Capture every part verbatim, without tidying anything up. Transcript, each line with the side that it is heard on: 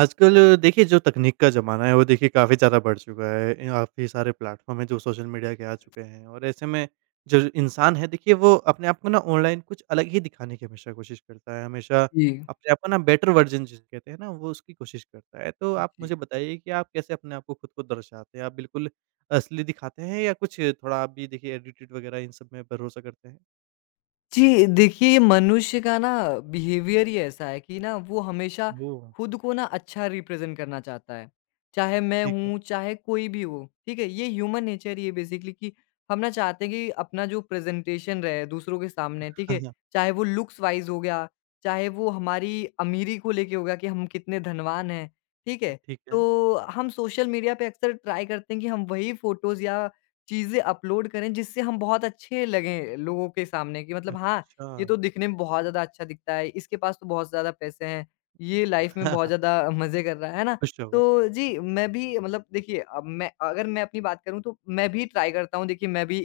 right: आजकल देखिए जो तकनीक का ज़माना है वो देखिए काफ़ी ज़्यादा बढ़ चुका है। ए काफ़ी सारे प्लेटफ़ॉर्म हैं जो सोशल मीडिया के आ चुके हैं और ऐसे में जो इंसान है देखिए वो अपने आप को ना ऑनलाइन कुछ अलग ही दिखाने की हमेशा कोशिश करता है। हमेशा
left: जी,
right: अपने आप को ना बेटर वर्ज़न जिसे कहते हैं ना वो उसकी कोशिश करता है। तो आप
left: जी।
right: मुझे बताइए कि आप कैसे अपने आप को खुद को दर्शाते हैं? आप बिल्कुल असली दिखाते हैं या कुछ थोड़ा आप भी देखिए एडिटेड वग़ैरह इन सब में भरोसा करते हैं?
left: जी, देखिए ये मनुष्य का ना बिहेवियर ही ऐसा है कि ना वो हमेशा
right: वो
left: खुद को ना अच्छा रिप्रेज़ेंट करना चाहता है। चाहे मैं
right: ठीक है।
left: हूँ, चाहे कोई भी हो, ठीक है? ये ह्यूमन नेचर ही है बेसिकली कि हम ना चाहते हैं कि अपना जो प्रेज़ेंटेशन रहे दूसरों के सामने, ठीक
right: हाँ,
left: है?
right: हाँ।
left: चाहे वो लुक्स वाइज़ हो गया, चाहे वो हमारी अमीरी को लेके हो गया कि हम कितने धनवान हैं, ठीक है?
right: ठीक है।
left: तो हम सोशल मीडिया पे अक्सर ट्राई करते हैं कि हम वही फ़ोटोज़ या चीज़ें अपलोड करें जिससे हम बहुत अच्छे लगें लोगों के सामने कि मतलब हाँ,
right: अच्छा।
left: ये तो दिखने में बहुत ज़्यादा अच्छा दिखता है, इसके पास तो बहुत ज़्यादा पैसे हैं, ये लाइफ़ में बहुत ज़्यादा मज़े कर रहा है, है ना?
right: खुश होगा।
left: तो जी, मैं भी मतलब देखिए अब मैं अगर मैं अपनी बात करूँ तो मैं भी ट्राई करता हूँ देखिए मैं भी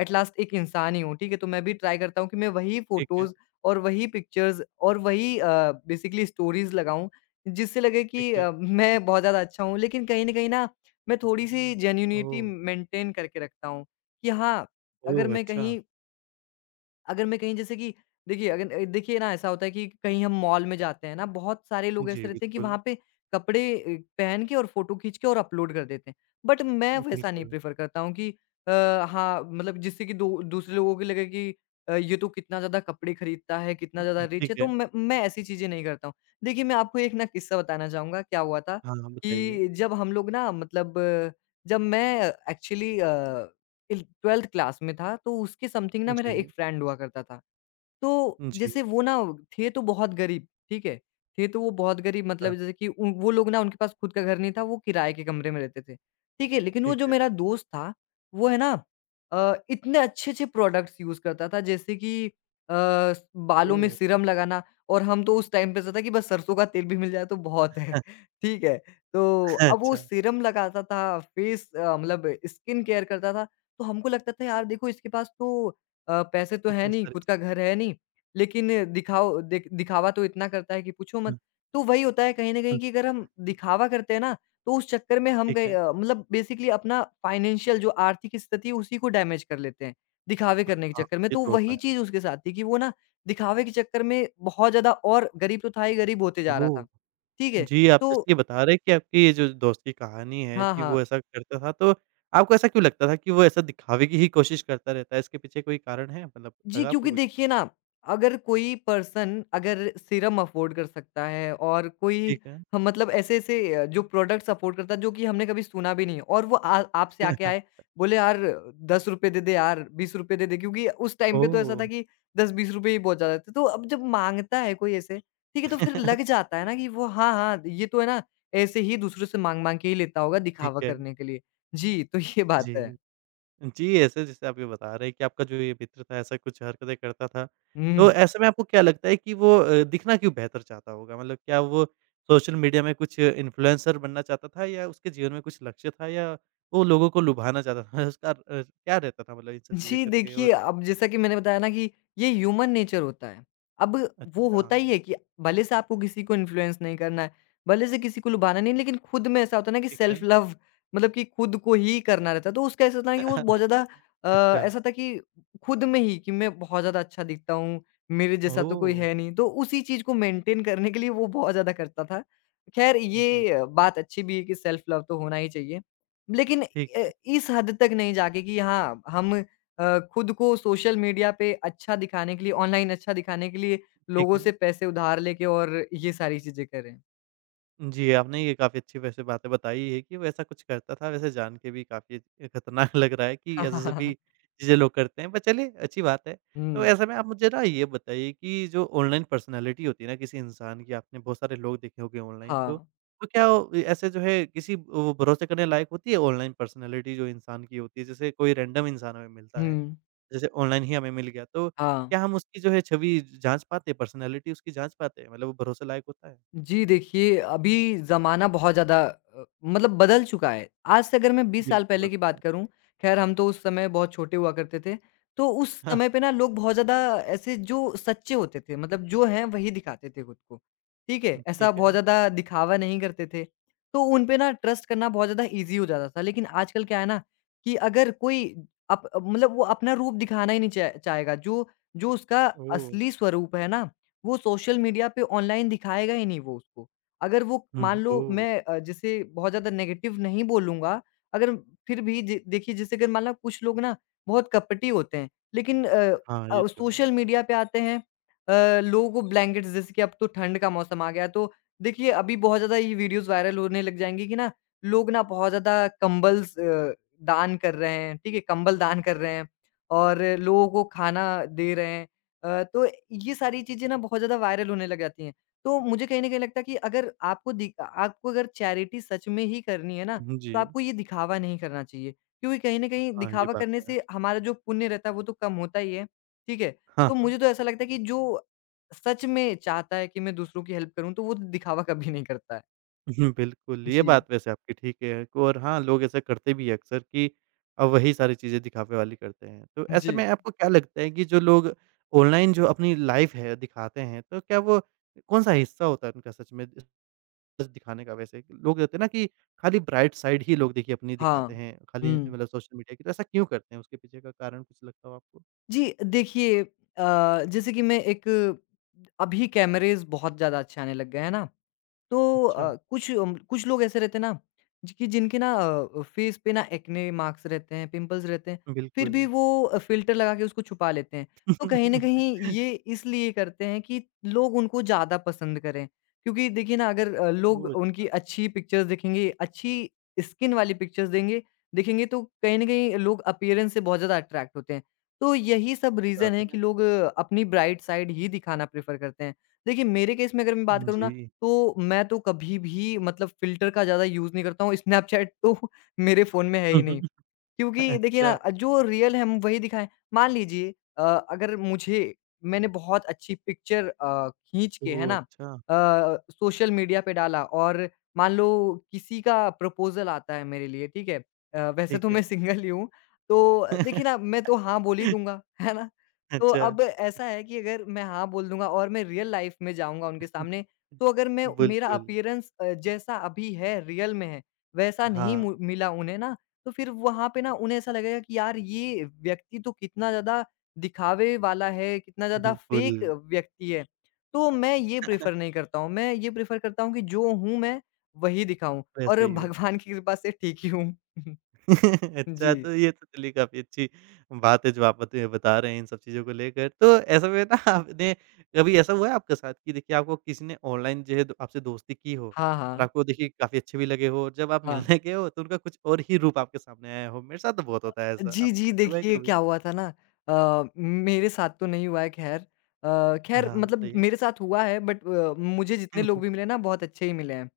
left: एट लास्ट एक इंसान ही हूँ, ठीक है? तो मैं भी ट्राई करता हूँ कि मैं वही
right: ठीक है,
left: फ़ोटोज़ और वही पिक्चर्स और वही अ, बेसिकली स्टोरीज़ लगाऊँ, जिससे लगे
right: ठीक
left: कि अ,
right: है।
left: मैं बहुत ज़्यादा अच्छा हूँ। लेकिन कहीं न कहीं ना, मैं थोड़ी-सी जेन्युइनिटी
right: ओह!
left: मेंटेन करके रखता हूँ कि हाँ, अगर
right: ओह!
left: मैं
right: अच्छा।
left: कहीं अगर मैं कहीं जैसे कि देखिए अगर अ, देखिए ना ऐसा होता है कि कहीं हम मॉल में जाते हैं ना, बहुत सारे लोग
right: जी,
left: ऐसे रहते हैं कि
right: बिल्कुल,
left: वहाँ पे कपड़े अ, पहन के और फ़ोटो खींच के और अपलोड कर देते हैं। बट मैं वैसा नहीं
right: बिल्कुल।
left: प्रेफ़र करता हूँ कि अ, हाँ, मतलब जिससे कि दू दूसरे लोगों को लगे कि अ, ये तो कितना ज़्यादा कपड़े खरीदता है, कितना
right: उम,
left: ज़्यादा रिच है,
right: ठीक
left: तो
right: है।
left: मैं मैं ऐसी चीज़ें नहीं करता हूँ। देखिए मैं आपको एक ना किस्सा बताना चाहूँगा, क्या हुआ था
right: हाँ, हाँ, बताइए।
left: कि जब हम लोग ना मतलब अ, जब मैं एक्चुअली अ, टिल बारहवीं क्लास में था, तो उसके समथिंग ना मेरा एक
right: जी,
left: फ्रेंड हुआ करता था। तो
right: जी।
left: जैसे वो ना थे तो बहुत गरीब, ठीक है? थे तो वो बहुत गरीब
right: हाँ,
left: मतलब जैसे कि उन वो लोग ना उनके पास खुद का घर नहीं था, वो किराए के कमरे में रहते थे, ठीक है? लेकिन वो
right: ठीक
left: जो
right: है।
left: मेरा दोस्त था, वो है ना अ, इतने अच्छे-अच्छे प्रोडक्ट्स यूज़ करता था जैसे कि अ, स बालों में
right: ओह!
left: सीरम लगाना और हम तो उस टाइम पे ऐसा था कि बस सरसों का तेल भी मिल जाए तो बहुत है, ठीक है? तो अब वो
right: अच्छा,
left: सीरम लगाता था, फेस अ, मतलब स्किन केयर करता था। तो हमको लगता था यार देखो इसके पास तो अ, पैसे तो है
right: इतनी
left: नहीं,
right: सारी
left: खुद का
right: चीज़ें।
left: घर है नहीं, लेकिन दिखाओ दिख दिखावा तो इतना करता है कि पूछो मत।
right: हुँ,
left: तो वही होता है कहीं न कहीं
right: हुँ,
left: कि अगर हम
right: हुँ,
left: दिखावा करते हैं ना, तो उस चक्कर में हम
right: ठीक
left: कहीं
right: है।
left: अ, मतलब बेसिकली अपना फाइनेंशियल जो आर्थिक स्थिति है उसी को डैमेज कर लेते हैं, दिखावे करने के
right: हाँ,
left: चक्कर में।
right: ये
left: तो
right: तो होता
left: वही
right: है।
left: चीज़ उसके साथ थी कि वो ना दिखावे के चक्कर में बहुत ज़्यादा और गरीब तो था ही गरीब होते जा रहा
right: ओह!
left: था। ठीक है?
right: जी, आप जैसे
left: तो
right: कि बता रहे हैं कि आपकी ये जो दोस्त की कहानी है
left: हाँ,
right: कि
left: हाँ।
right: वो ऐसा करता था, तो आपको ऐसा क्यों लगता था कि वो ऐसा दिखावे की ही कोशिश करता रहता है? इसके पीछे कोई कारण है? मतलब
left: जी,
right: लगा आपको
left: क्योंकि
right: कुछ?
left: देखिए ना, अगर कोई पर्सन अगर सीरम अफ़ोर्ड कर सकता है और कोई
right: ठीक है।
left: ह मतलब ऐसे-ऐसे अ, जो प्रोडक्ट्स अफ़ोर्ड करता है, जो कि हमने कभी सुना भी नहीं है और वो आ आपसे आके आए, बोले, "यार ₹दस रुपए दे दे यार, ₹बीस रुपए दे दे।" क्योंकि उस टाइम पे तो ऐसा
right: ओह!
left: था कि ₹दस बीस रुपए ही बहुत ज़्यादा थे। तो अब जब माँगता है कोई ऐसे, ठीक है, तो फिर लग जाता है ना कि वो हाँ, हाँ, ये तो है ना, ऐसे ही दूसरों से माँग-माँग के ही लेता होगा
right: ठीक
left: दिखावा
right: है।
left: करने के लिए। जी, तो ये बात
right: जी।
left: है।
right: जी, ऐसे जैसे आप ये बता रहे हैं कि आपका जो ये मित्र था ऐसा कुछ हरकतें करता था। तो
left: हुँ।
right: ऐसे में आपको क्या लगता है कि वो अ, दिखना क्यों बेहतर चाहता होगा? मतलब क्या वो सोशल मीडिया में कुछ इन्फ्लुएंसर बनना चाहता था या उसके जीवन में कुछ लक्ष्य था या वो लोगों को लुभाना चाहता था? उसका अ, क्या रहता था मतलब इन सब चीज़ें
left: जी,
right: करके
left: देखिए,
right: और
left: अब जैसा कि मैंने बताया ना कि ये ह्यूमन नेचर होता है। अब वो
right: अच्छा,
left: होता ही है कि भले से आपको किसी को इन्फ्लुएंस नहीं करना है, भले से किसी को लुभाना नहीं, लेकिन खुद में ऐसा होता है ना कि
right: ठीक है।
left: सेल्फ लव मतलब कि खुद को ही करना रहता है। तो उसका ऐसा था कि वो बहुत ज़्यादा अ,
right: अच्छा,
left: ऐसा था कि खुद में ही कि मैं बहुत ज़्यादा अच्छा दिखता हूँ, मेरे जैसा तो कोई
right: ओह!
left: है नहीं। तो उसी चीज़ को मेंटेन करने के लिए वो बहुत ज़्यादा करता था। ख़ैर
right: जी,
left: ये अ, बात अच्छी भी है कि सेल्फ लव तो होना ही चाहिए। लेकिन
right: ठीक
left: अ,
right: है,
left: इस हद तक नहीं जाके कि हाँ, हम अ, खुद को सोशल मीडिया पे अच्छा दिखाने के लिए ऑनलाइन अच्छा दिखाने के लिए
right: ठीक
left: लोगों
right: है।
left: से पैसे उधार लेके और ये सारी चीज़ें करें।
right: जी, आपने ये काफ़ी अच्छी वैसे बातें बताई है कि वो ऐसा कुछ करता था, वैसे जान के भी काफ़ी खतरनाक लग रहा है कि ऐसे सभी चीज़ें लोग करते हैं, पर चलिए अच्छी बात है। तो
left: हुँ,
right: ऐसे में आप मुझे ना ये बताइए कि जो ऑनलाइन पर्सनैलिटी होती है ना किसी इंसान की, आपने बहुत सारे लोग देखे होंगे ऑनलाइन तो,
left: हाँ।
right: तो क्या वो ऐसे जो है किसी वो भरोसे करने लायक होती है ऑनलाइन पर्सनैलिटी जो इंसान की होती है? जैसे कोई रैंडम इंसान हमें मिलता है,
left: हुँ,
right: जैसे ऑनलाइन ही हमें मिल गया, तो
left: हाँ।
right: क्या हम उसकी जो है छवि जाँच पाते हैं, पर्सनैलिटी उसकी जाँच पाते हैं? मतलब वो भरोसे लायक होता है?
left: जी, देखिए, अभी ज़माना बहुत ज़्यादा अ, मतलब बदल चुका है। आज से अगर मैं बीस साल
right: बिल्कुल
left: पहले की बात
right: बनता
left: करूँ, ख़ैर हम तो उस समय बहुत छोटे हुआ करते थे, तो उस
right: है।
left: समय पे ना लोग बहुत ज़्यादा ऐसे जो सच्चे होते थे, मतलब जो हैं वही दिखाते थे खुद को, ठीक है?
right: उम,
left: ऐसा
right: ठीक
left: बहुत
right: है।
left: ज़्यादा दिखावा नहीं करते थे, तो उन पे ना ट्रस्ट करना बहुत ज़्यादा ईज़ी हो जाता था। लेकिन आजकल क्या है ना कि अगर कोई अप मतलब वो अपना रूप दिखाना ही नहीं चाह चाहेगा, जो जो उसका
right: ओह!
left: असली स्वरूप है ना वो सोशल मीडिया पे ऑनलाइन दिखाएगा ही नहीं वो उसको। अगर वो
right: हुँ,
left: मान
right: हुँ।
left: लो
right: ओह!
left: मैं अ, जैसे बहुत ज़्यादा नेगेटिव नहीं बोलूँगा, अगर फिर भी ज देखिए जैसे अगर मान लो कुछ लोग ना बहुत कपटी होते हैं, लेकिन अ
right: हाँ, ये
left: अ,
right: तो है।
left: सोशल मीडिया पे आते हैं अ, लोगों को ब्लैंकेट्स जैसे कि अब तो ठंड का मौसम आ गया तो देखिए अभी बहुत ज़्यादा ये वीडियोज़ वायरल होने लग जाएँगी कि ना लोग ना बहुत ज़्यादा कंबल्स अ, दान कर रहे हैं, ठीक है? कंबल दान कर रहे हैं और लोगों को खाना दे रहे हैं। अ, तो ये सारी चीज़ें ना बहुत ज़्यादा वायरल होने लग जाती हैं। तो मुझे कहीं न कहीं लगता है कि अगर आपको दि आपको अगर चैरिटी सच में ही करनी है ना,
right: उहुँ, जी।
left: तो आपको ये दिखावा नहीं करना चाहिए। क्योंकि कहीं न कहीं
right: हाँ, ये
left: दिखावा
right: बात
left: करने
right: तो है।
left: से हमारा जो पुण्य रहता है वो तो कम होता ही है, ठीक है?
right: हाँ,
left: तो
right: हाँ।
left: मुझे तो ऐसा लगता है कि जो सच में चाहता है कि मैं दूसरों की हेल्प करूँ, तो वो दिखावा कभी नहीं करता है।
right: हुँ, बिल्कुल, ये
left: जी,
right: बात वैसे आपकी ठीक है क और हाँ, लोग ऐसा करते भी हैं अक्सर कि अ, वही सारी चीज़ें दिखावे वाली करते हैं। तो ऐसे
left: जी।
right: में आपको क्या लगता है कि जो लोग ऑनलाइन जो अपनी लाइफ़ है दिखाते हैं, तो क्या वो कौन-सा हिस्सा होता है उनका सच में सच दिखाने का वैसे? लोग कहते हैं ना कि खाली ब्राइट साइड ही लोग देखिए अपनी दिखाते
left: हाँ।
right: हैं, खाली
left: हुँ।
right: मतलब सोशल मीडिया की, तो ऐसा क्यों करते हैं? उसके पीछे का कारण कुछ लगता हो आपको?
left: जी, देखिए अ, जैसे कि मैं एक अभी कैमरेज़ बहुत ज़्यादा अच्छे आने लग गए हैं ना? तो
right: अच्छा,
left: अ, कुछ अम, कुछ लोग ऐसे रहते हैं ना जि- कि जिनके ना अ, फेस पे ना एक्ने मार्क्स रहते हैं पिंपल्स रहते हैं फिर भी
right: बिल्कुल।
left: वो अ, फिल्टर लगा के उसको छुपा लेते हैं तो कहीं ना कहीं ये इसलिए करते हैं कि लोग उनको ज़्यादा पसंद करें क्योंकि देखिए ना अगर अ, लोग
right: ओह!
left: उनकी
right: अच्छा,
left: अच्छी पिक्चर्स देखेंगे अच्छी स्किन वाली पिक्चर्स देंगे देखेंगे तो कहीं ना कहीं लोग अपीयरेंस से बहुत ज़्यादा अट्रैक्ट होते हैं तो यही सब
right: ये
left: रीज़न
right: बात
left: है
right: है।
left: कि
right: ना।
left: लोग अ, अपनी ब्राइट साइड ही दिखाना प्रेफर करते हैं देखिए मेरे केस में अगर मैं बात करूँ ना
right: जी।
left: तो मैं तो कभी भी मतलब फ़िल्टर का ज़्यादा यूज़ नहीं करता हूँ, स्नैपचैट तो मेरे फ़ोन में है ही
right: हुँ,
left: नहीं।
right: हुँ।
left: क्योंकि देखिए
right: अच्छा,
left: ना, जो रियल है हम वही दिखाएँ। मान लीजिए अ, अगर मुझे मैंने बहुत अच्छी पिक्चर अ, खींच के है
right: ओह!
left: ना
right: अच्छा,
left: अ, सोशल मीडिया पे डाला और मान लो किसी का प्रपोज़ल आता है मेरे लिए, ठीक है? अ, वैसे तो
right: ठीक
left: मैं
right: है।
left: सिंगल ही हूँ, तो देखिए ना मैं तो हाँ बोल ही दूँगा, है ना? तो
right: अच्छा।
left: अब ऐसा है कि अगर मैं हाँ बोल दूँगा और मैं रियल लाइफ़ में जाऊँगा उनके सामने, तो अगर मैं मेरा
right: बिल्कुल,
left: अपीयरेंस अ, जैसा अभी है रियल में है, वैसा नहीं
right: हाँ,
left: मु मिला उन्हें ना तो फिर वहाँ पे ना उन्हें ऐसा लगेगा कि यार ये व्यक्ति तो कितना ज़्यादा दिखावे वाला है, कितना ज़्यादा
right: बिल्कुल,
left: फेक व्यक्ति है। तो मैं ये प्रेफ़र नहीं करता हूँ, मैं ये प्रेफ़र करता हूँ कि जो हूँ मैं वही दिखाऊँ
right: वैसे
left: और
right: ही हो।
left: भगवान की कृपा से ठीक ही हूँ।
right: अच्छा,
left: जी।
right: तो ये तो चलिए काफ़ी अच्छी बात है जो आप बत बता रहे हैं इन सब चीज़ों को लेकर। तो ऐसे में ना आपने कभी ऐसा हुआ है आपके साथ कि देखिए आपको किसी ने ऑनलाइन जो है द आपसे दोस्ती की हो
left: हाँ,
right: और
left: हाँ।
right: आपको देखिए काफ़ी अच्छे भी लगे हो और जब आप
left: हाँ।
right: मिलने गए हो तो उनका कुछ और ही रूप आपके सामने आया हो? मेरे साथ तो बहुत होता है ऐसा,
left: जी,
right: आपके
left: जी।
right: साथ हुआ है
left: देखिए
right: कभी?
left: क्या हुआ था ना अ, मेरे साथ तो नहीं हुआ है ख़ैर। अ, ख़ैर
right: हाँ,
left: मतलब
right: बताइए।
left: मेरे साथ हुआ है बट अ, मुझे जितने
right: हुँ,
left: लोग
right: हुँ।
left: भी मिले ना बहुत अच्छे ही मिले हैं।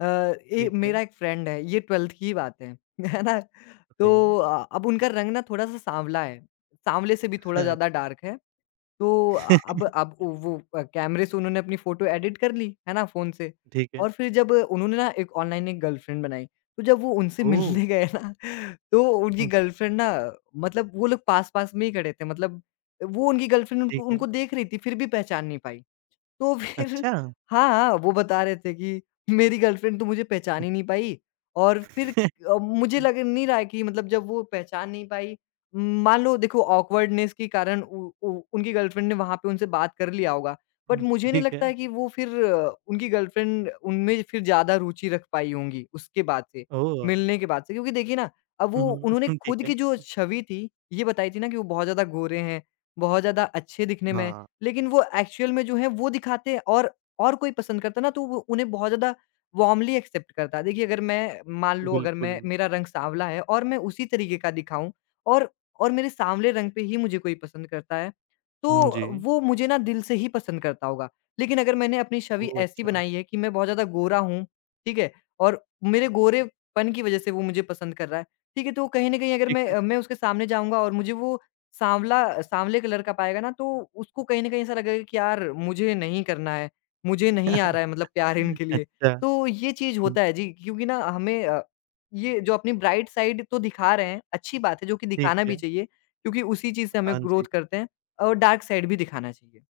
left: अ, ए
right: ठीक है,
left: मेरा एक फ्रेंड है ये बारहवीं की ही बात है, है ना?
right: बताइए।
left: तो अ, अब उनका रंग ना थोड़ा-सा सांवला है, सांवले से भी थोड़ा ज़्यादा
right: हाँ।
left: डार्क है। तो अ, अब अब उ वो अ, कैमरे से उन्होंने अपनी फ़ोटो एडिट कर ली, है ना, फ़ोन से।
right: ठीक है।
left: और फिर जब उन्होंने ना एक ऑनलाइन एक गर्लफ्रेंड बनाई, तो जब वो उनसे
right: ओह!
left: मिलने गए ना, तो उनकी
right: हुँ,
left: गर्लफ्रेंड ना मतलब वो लोग पास-पास में ही खड़े थे, मतलब वो उनकी गर्लफ्रेंड उनको
right: ठीक है।
left: उनको देख रही थी, फिर भी पहचान नहीं पाई। तो फिर
right: अच्छा!
left: हाँ, हाँ, वो बता रहे थे कि मेरी गर्लफ्रेंड तो मुझे पहचान ही नहीं पाई। और फिर अ, मुझे लग नहीं रहा है कि मतलब जब वो पहचान नहीं पाई, म, मान लो देखो ऑकवर्डनेस के कारण उ उ उनकी गर्लफ्रेंड ने वहाँ पे उनसे बात कर लिया होगा। बट
right: हुँ,
left: मुझे नहीं
right: ठीक
left: लगता
right: है।
left: है कि वो फिर अ, उनकी गर्लफ्रेंड उनमें फिर ज़्यादा रुचि रख पाई होंगी उसके बाद से,
right: ओह!
left: मिलने के बाद से। क्योंकि देखिए ना, अब
right: हुँ,
left: वो उन्होंने
right: हुँ, ठीक
left: खुद
right: है।
left: की जो छवि थी, ये बताई थी ना कि वो बहुत ज़्यादा गोरे हैं, बहुत ज़्यादा अच्छे दिखने में।
right: हाँ।
left: लेकिन वो एक्चुअल में जो है वो दिखाते और और कोई पसंद करता ना तो वो उन्हें बहुत ज़्यादा वार्मली एक्सेप्ट करता। देखिए अगर मैं मान लो अगर मैं
right: बिल्कुल।
left: मेरा रंग साँवला है और मैं उसी तरीके का दिखाऊँ और और मेरे साँवले रंग पे ही मुझे कोई पसंद करता है,
right: हुँ, जी।
left: तो वो मुझे ना दिल से ही पसंद करता होगा। लेकिन अगर मैंने अपनी छवि
right: ओह!
left: ऐसी
right: अच्छा,
left: बनाई है कि मैं बहुत ज़्यादा गोरा हूँ, ठीक है? और मेरे गोरेपन की वज़ह से वो मुझे पसंद कर रहा है, ठीक है? तो कहीं न कहीं अगर
right: ठीक
left: मैं
right: है।
left: अ, मैं उसके सामने जाऊँगा और मुझे वो सांवला सांवले कलर का पाएगा ना, तो उसको कहीं न कहीं ऐसा लगेगा कि यार मुझे नहीं करना है, मुझे नहीं आ रहा है मतलब प्यार इनके लिए।
right: अच्छा,
left: तो ये चीज़
right: हुँ,
left: होता है जी, क्योंकि ना हमें अ, ये जो अपनी ब्राइट साइड तो दिखा रहे हैं, अच्छी बात है जो कि
right: ठीक
left: दिखाना भी
right: है।
left: चाहिए, क्योंकि उसी चीज़ से हमें
right: हाँ
left: ग्रोथ
right: जी।
left: करते हैं और डार्क साइड भी दिखाना चाहिए।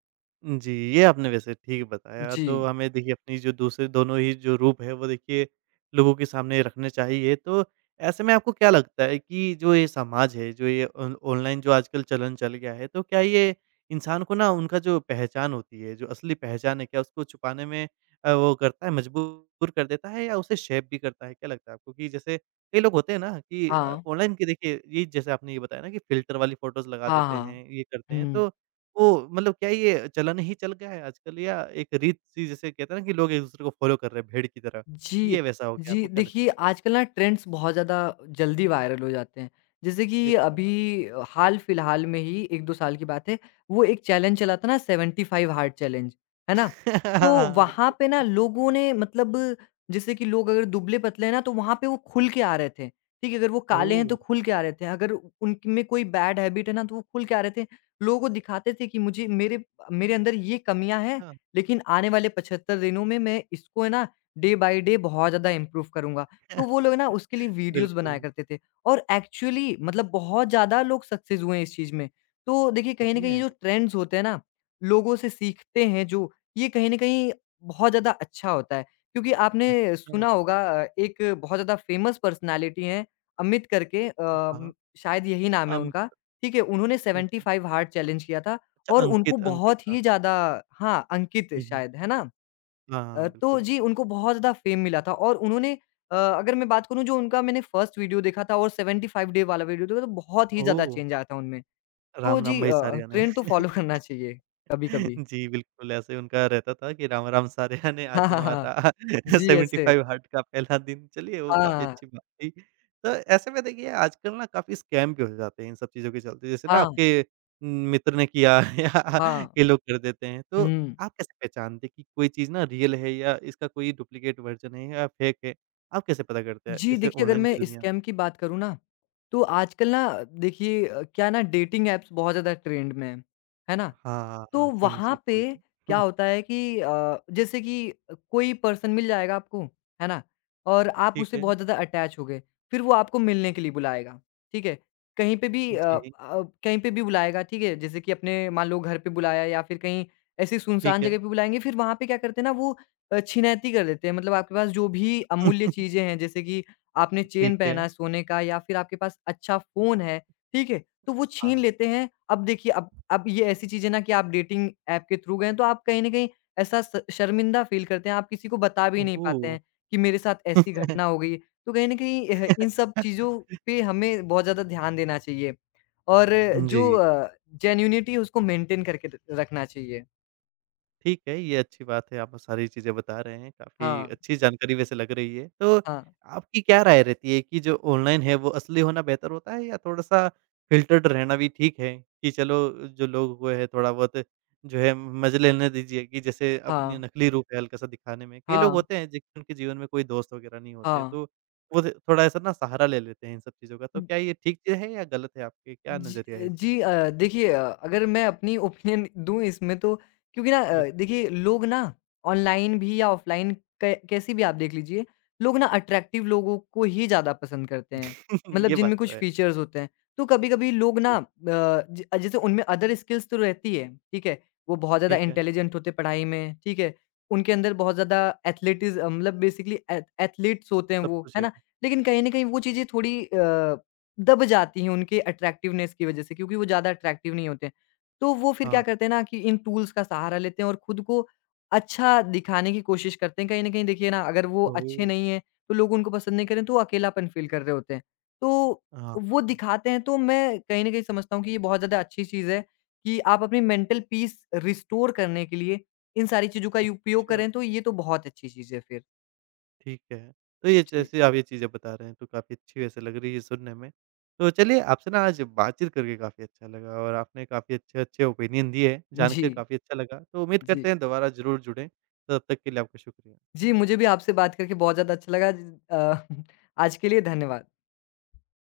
right: जी, ये आपने वैसे ठीक बताया।
left: जी।
right: तो हमें देखिए अपनी जो दूसरे दोनों ही जो रूप है वो देखिए लोगों के सामने रखने चाहिए। तो ऐसे में आपको क्या लगता है कि जो ये समाज है, जो ये ऑन ऑनलाइन जो आजकल चलन चल गया है, तो क्या ये इंसान को ना उनका जो पहचान होती है, जो असली पहचान है क्या उसको छुपाने में अ, वो करता है मजबूर कर देता है या उसे शेप भी करता है? क्या लगता है आपको कि जैसे कई लोग होते हैं ना कि अ,
left: हाँ।
right: ऑनलाइन के देखिए ये जैसे आपने ये बताया ना कि फ़िल्टर वाली फ़ोटोज़ लगा
left: हाँ,
right: देते
left: हाँ।
right: हैं, ये करते हैं।
left: हुँ।
right: तो तो मतलब क्या ये चलन ही चल गया है आजकल या एक रीत सी जिसे कहते हैं ना कि लोग एक-दूसरे को फ़ॉलो कर रहे हैं भेड़ की तरह,
left: जी,
right: ये वैसा हो गया
left: जी।
right: आपको क्या
left: देखिए,
right: लगता है?
left: आजकल ना ट्रेंड्स बहुत ज़्यादा जल्दी वायरल हो जाते हैं। जैसे
right: ये
left: कि
right: तो है
left: अभी
right: बात।
left: अ, हाल-फिलहाल में ही एक दो साल की बात है, वो एक चैलेंज चला था ना सेवेंटी फ़ाइव हार्ड चैलेंज, है ना? तो
right: हाँ,
left: वहाँ
right: बिल्कुल।
left: पे ना लोगों ने मतलब जैसे कि लोग अगर दुबले-पतले हैं ना तो वहाँ पे वो खुल के आ रहे थे, ठीक है? अगर वो काले हैं तो
right: ओह!
left: खुल के आ रहे थे, अगर उ- उनमें कोई बैड हैबिट है ना तो वो खुल के आ रहे थे। लोगों को दिखाते थे कि मुझे मेरे मेरे अंदर ये कमियाँ हैं,
right: अच्छा।
left: लेकिन आने वाले पचहत्तर दिनों में मैं इसको है ना डे बाय डे बहुत ज़्यादा इम्प्रूव करूँगा। तो वो लोग ना उसके लिए वीडियोज़
right: बिल्कुल,
left: बनाया करते थे और एक्चुअली मतलब बहुत ज़्यादा लोग सक्सेस हुए हैं इस चीज़ में। तो देखिए कहीं
right: सच
left: न कहीं ये
right: में?
left: जो ट्रेंड्स होते हैं ना, लोगों से सीखते हैं जो, ये कहीं न कहीं बहुत ज़्यादा अच्छा होता है। क्योंकि आपने
right: अच्छा,
left: सुना होगा अ, एक बहुत ज़्यादा फेमस पर्सनैलिटी हैं अमित करके
right: हाँ।
left: अम, शायद यही नाम है
right: अम,
left: उनका, ठीक है? उन्होंने
right: ठीक है।
left: सेवेंटी फ़ाइव हार्ड चैलेंज किया था
right: अच्छा
left: और उनको
right: अंकित, अंकित
left: बहुत
right: हाँ,
left: ही
right: हाँ।
left: ज़्यादा हाँ, अंकित
right: हुँ, हुँ।
left: शायद, है ना?
right: हाँ,
left: अ,
right: हाँ,
left: तो
right: बिल्कुल।
left: जी, उनको बहुत ज़्यादा फ़ेम मिला था और उन्होंने अ, अगर मैं बात करूँ जो उनका मैंने फर्स्ट वीडियो देखा था और सेवेंटी फ़ाइव डे वाला वीडियो देखा तो बहुत ही ज़्यादा
right: ओह!
left: चेंज आया था उनमें। तो
right: राम, राम
left: जी अ
right: भाई
left: अ,
right: सारिया ने।
left: ट्रेंड तो फ़ॉलो करना चाहिए कभी-कभी।
right: जी, बिल्कुल, ऐसे उनका रहता था कि राम राम सारेया ने
left: हाँ,
right: आज है
left: हाँ, हाँ।
right: हमारा
left: जी, ऐसे।
right: पचहत्तर हार्ट का पहला दिन चलिए वो काफ़ी
left: हाँ,
right: अच्छी बात थी। तो ऐसे में देखिए आजकल ना काफ़ी स्कैम भी हो जाते हैं इन सब चीज़ों के चलते, जैसे ना
left: हाँ,
right: आपके न, मित्र ने किया या
left: हाँ।
right: ये लोग कर देते हैं, तो
left: हुँ।
right: आप कैसे पहचानते हैं कि कोई चीज़ ना रियल है या इसका कोई डुप्लीकेट वर्ज़न है या फेक है? आप कैसे पता करते हैं
left: जी,
right: इसे
left: देखिए अगर
right: ऑनलाइन
left: मैं
right: की दुनिया में?
left: स्कैम की बात करूँ ना, तो आजकल ना देखिए अ, क्या ना डेटिंग ऐप्स बहुत ज़्यादा ट्रेंड में हैं। है ना?
right: हाँ, हाँ,
left: तो
right: हिंज
left: वहाँ
right: हो
left: पे
right: गया।
left: क्या होता है कि अ, जैसे कि कोई पर्सन मिल जाएगा आपको, है ना? और आप
right: ठीक
left: उससे
right: है,
left: बहुत ज़्यादा अटैच हो गए, फिर वो आपको मिलने के लिए बुलाएगा, ठीक है? कहीं पे भी अ
right: जी,
left: अ, कहीं पे भी बुलाएगा, ठीक है? जैसे कि अपने मान लो घर पे बुलाया या फिर कहीं ऐसी सुनसान
right: ठीक है,
left: जगह पे बुलाएँगे, फिर वहाँ पे क्या करते हैं ना वो अ, छिनैती कर देते हैं। मतलब आपके पास जो भी अमूल्य चीज़ें हैं, जैसे कि आपने चेन
right: ठीक
left: पहना
right: है,
left: है सोने का या फिर आपके पास अच्छा फ़ोन है, ठीक है? तो वो छीन
right: हाँ।
left: लेते हैं। अब देखिए अब अब ये ऐसी चीज़ है ना कि आप डेटिंग ऐप के थ्रू गए हैं तो आप कहीं न कहीं ऐसा स शर्मिंदा फ़ील करते हैं। आप किसी को बता भी नहीं पाते
right: ओह!
left: हैं कि मेरे साथ ऐसी घटना हो गई। तो कहीं न कहीं एह इन सब चीज़ों पे हमें बहुत ज़्यादा ध्यान देना चाहिए और जो
right: जी,
left: अ, जेन्युइनिटी है उसको मेंटेन करके र रखना चाहिए।
right: ठीक है, ये अच्छी बात है, आप सारी चीज़ें बता रहे हैं, काफ़ी
left: हाँ,
right: अच्छी जानकारी वैसे लग रही है। तो
left: हाँ,
right: आपकी क्या राय रहती है कि जो ऑनलाइन है, वो असली होना बेहतर होता है या थोड़ा-सा फ़िल्टर्ड रहना भी ठीक है कि चलो, जो लोग वो है, थोड़ा-बहुत जो है, मज़े लेने दीजिए कि जैसे अपनी
left: हाँ,
right: नकली रूप है हल्का-सा दिखाने में। कई लोग
left: हाँ,
right: होते हैं, जिनके उनके जीवन में कोई दोस्त वगैरह नहीं होते,
left: हाँ।
right: तो वो थ थोड़ा ऐसा ना सहारा ले लेते हैं इन सब चीज़ों का। तो क्या ये ठीक चीज़ है या गलत है आपके? क्या
left: जी
right: नज़रिया है
left: अ,
right: इस चीज़
left: जी
right: पे?
left: अ, देखिए अ, अगर मैं अपनी ओपिनियन दूँ इसमें तो क्योंकि ना अ,
right: बिल्कुल,
left: देखिए लोग ना ऑनलाइन भी या ऑफलाइन कै कैसी भी आप देख लीजिए, लोग ना अट्रैक्टिव लोगों को ही ज़्यादा पसंद करते हैं, मतलब
right: ये बात
left: जिनमें
right: तो
left: कुछ
right: है।
left: फीचर्स होते हैं। तो कभी-कभी लोग ना
right: जी,
left: अ, ज जैसे उनमें अदर स्किल्स तो रहती है, ठीक है? वो बहुत ज़्यादा
right: ठीक है,
left: इंटेलिजेंट होते हैं पढ़ाई में, ठीक है? उनके अंदर बहुत ज़्यादा एथलेटिज़ मतलब बेसिकली एथ एथलीट्स होते हैं
right: सब
left: वो,
right: कुछ
left: है
right: है।
left: ना? लेकिन कहीं न कहीं वो चीज़ें थोड़ी अ, दब जाती हैं उनके अट्रैक्टिवनेस की वजह से क्योंकि वो ज़्यादा अट्रैक्टिव नहीं होते हैं। तो वो फिर क्या
right: हाँ।
left: करते हैं ना कि इन टूल्स का सहारा लेते हैं और खुद को अच्छा दिखाने की कोशिश करते हैं। कहीं न कहीं देखिए ना अगर वो अच्छे
right: ओह!
left: नहीं हैं तो लोग उनको पसंद नहीं करें तो वो अकेलापन फ़ील कर रहे होते हैं। तो
right: हाँ,
left: वो
right: हाँ।
left: दिखाते हैं तो मैं कहीं न कहीं समझता हूँ कि ये बहुत ज़्यादा अच्छी चीज़ है कि आप अपनी मेंटल पीस रिस्टोर करने के लिए इन सारी चीज़ों का उपयोग
right: अच्छा,
left: करें तो ये तो बहुत अच्छी चीज़ है फिर।
right: ठीक है। तो ये
left: जी।
right: जैसे आप ये चीज़ें बता रहे हैं तो काफ़ी अच्छी वैसे लग रही है सुनने में। तो चलिए आपसे ना आज बातचीत करके काफ़ी अच्छा लगा और आपने काफ़ी अच्छे-अच्छे ओपिनियन दिए, जानकर
left: जी,
right: काफ़ी अच्छा लगा। तो उम्मीद
left: जी।
right: करते हैं दोबारा ज़रूर जुड़ें। तो तब तक के लिए आपका शुक्रिया।
left: जी, मुझे भी आपसे बात करके बहुत ज़्यादा अच्छा लगा। अ, आज के लिए धन्यवाद।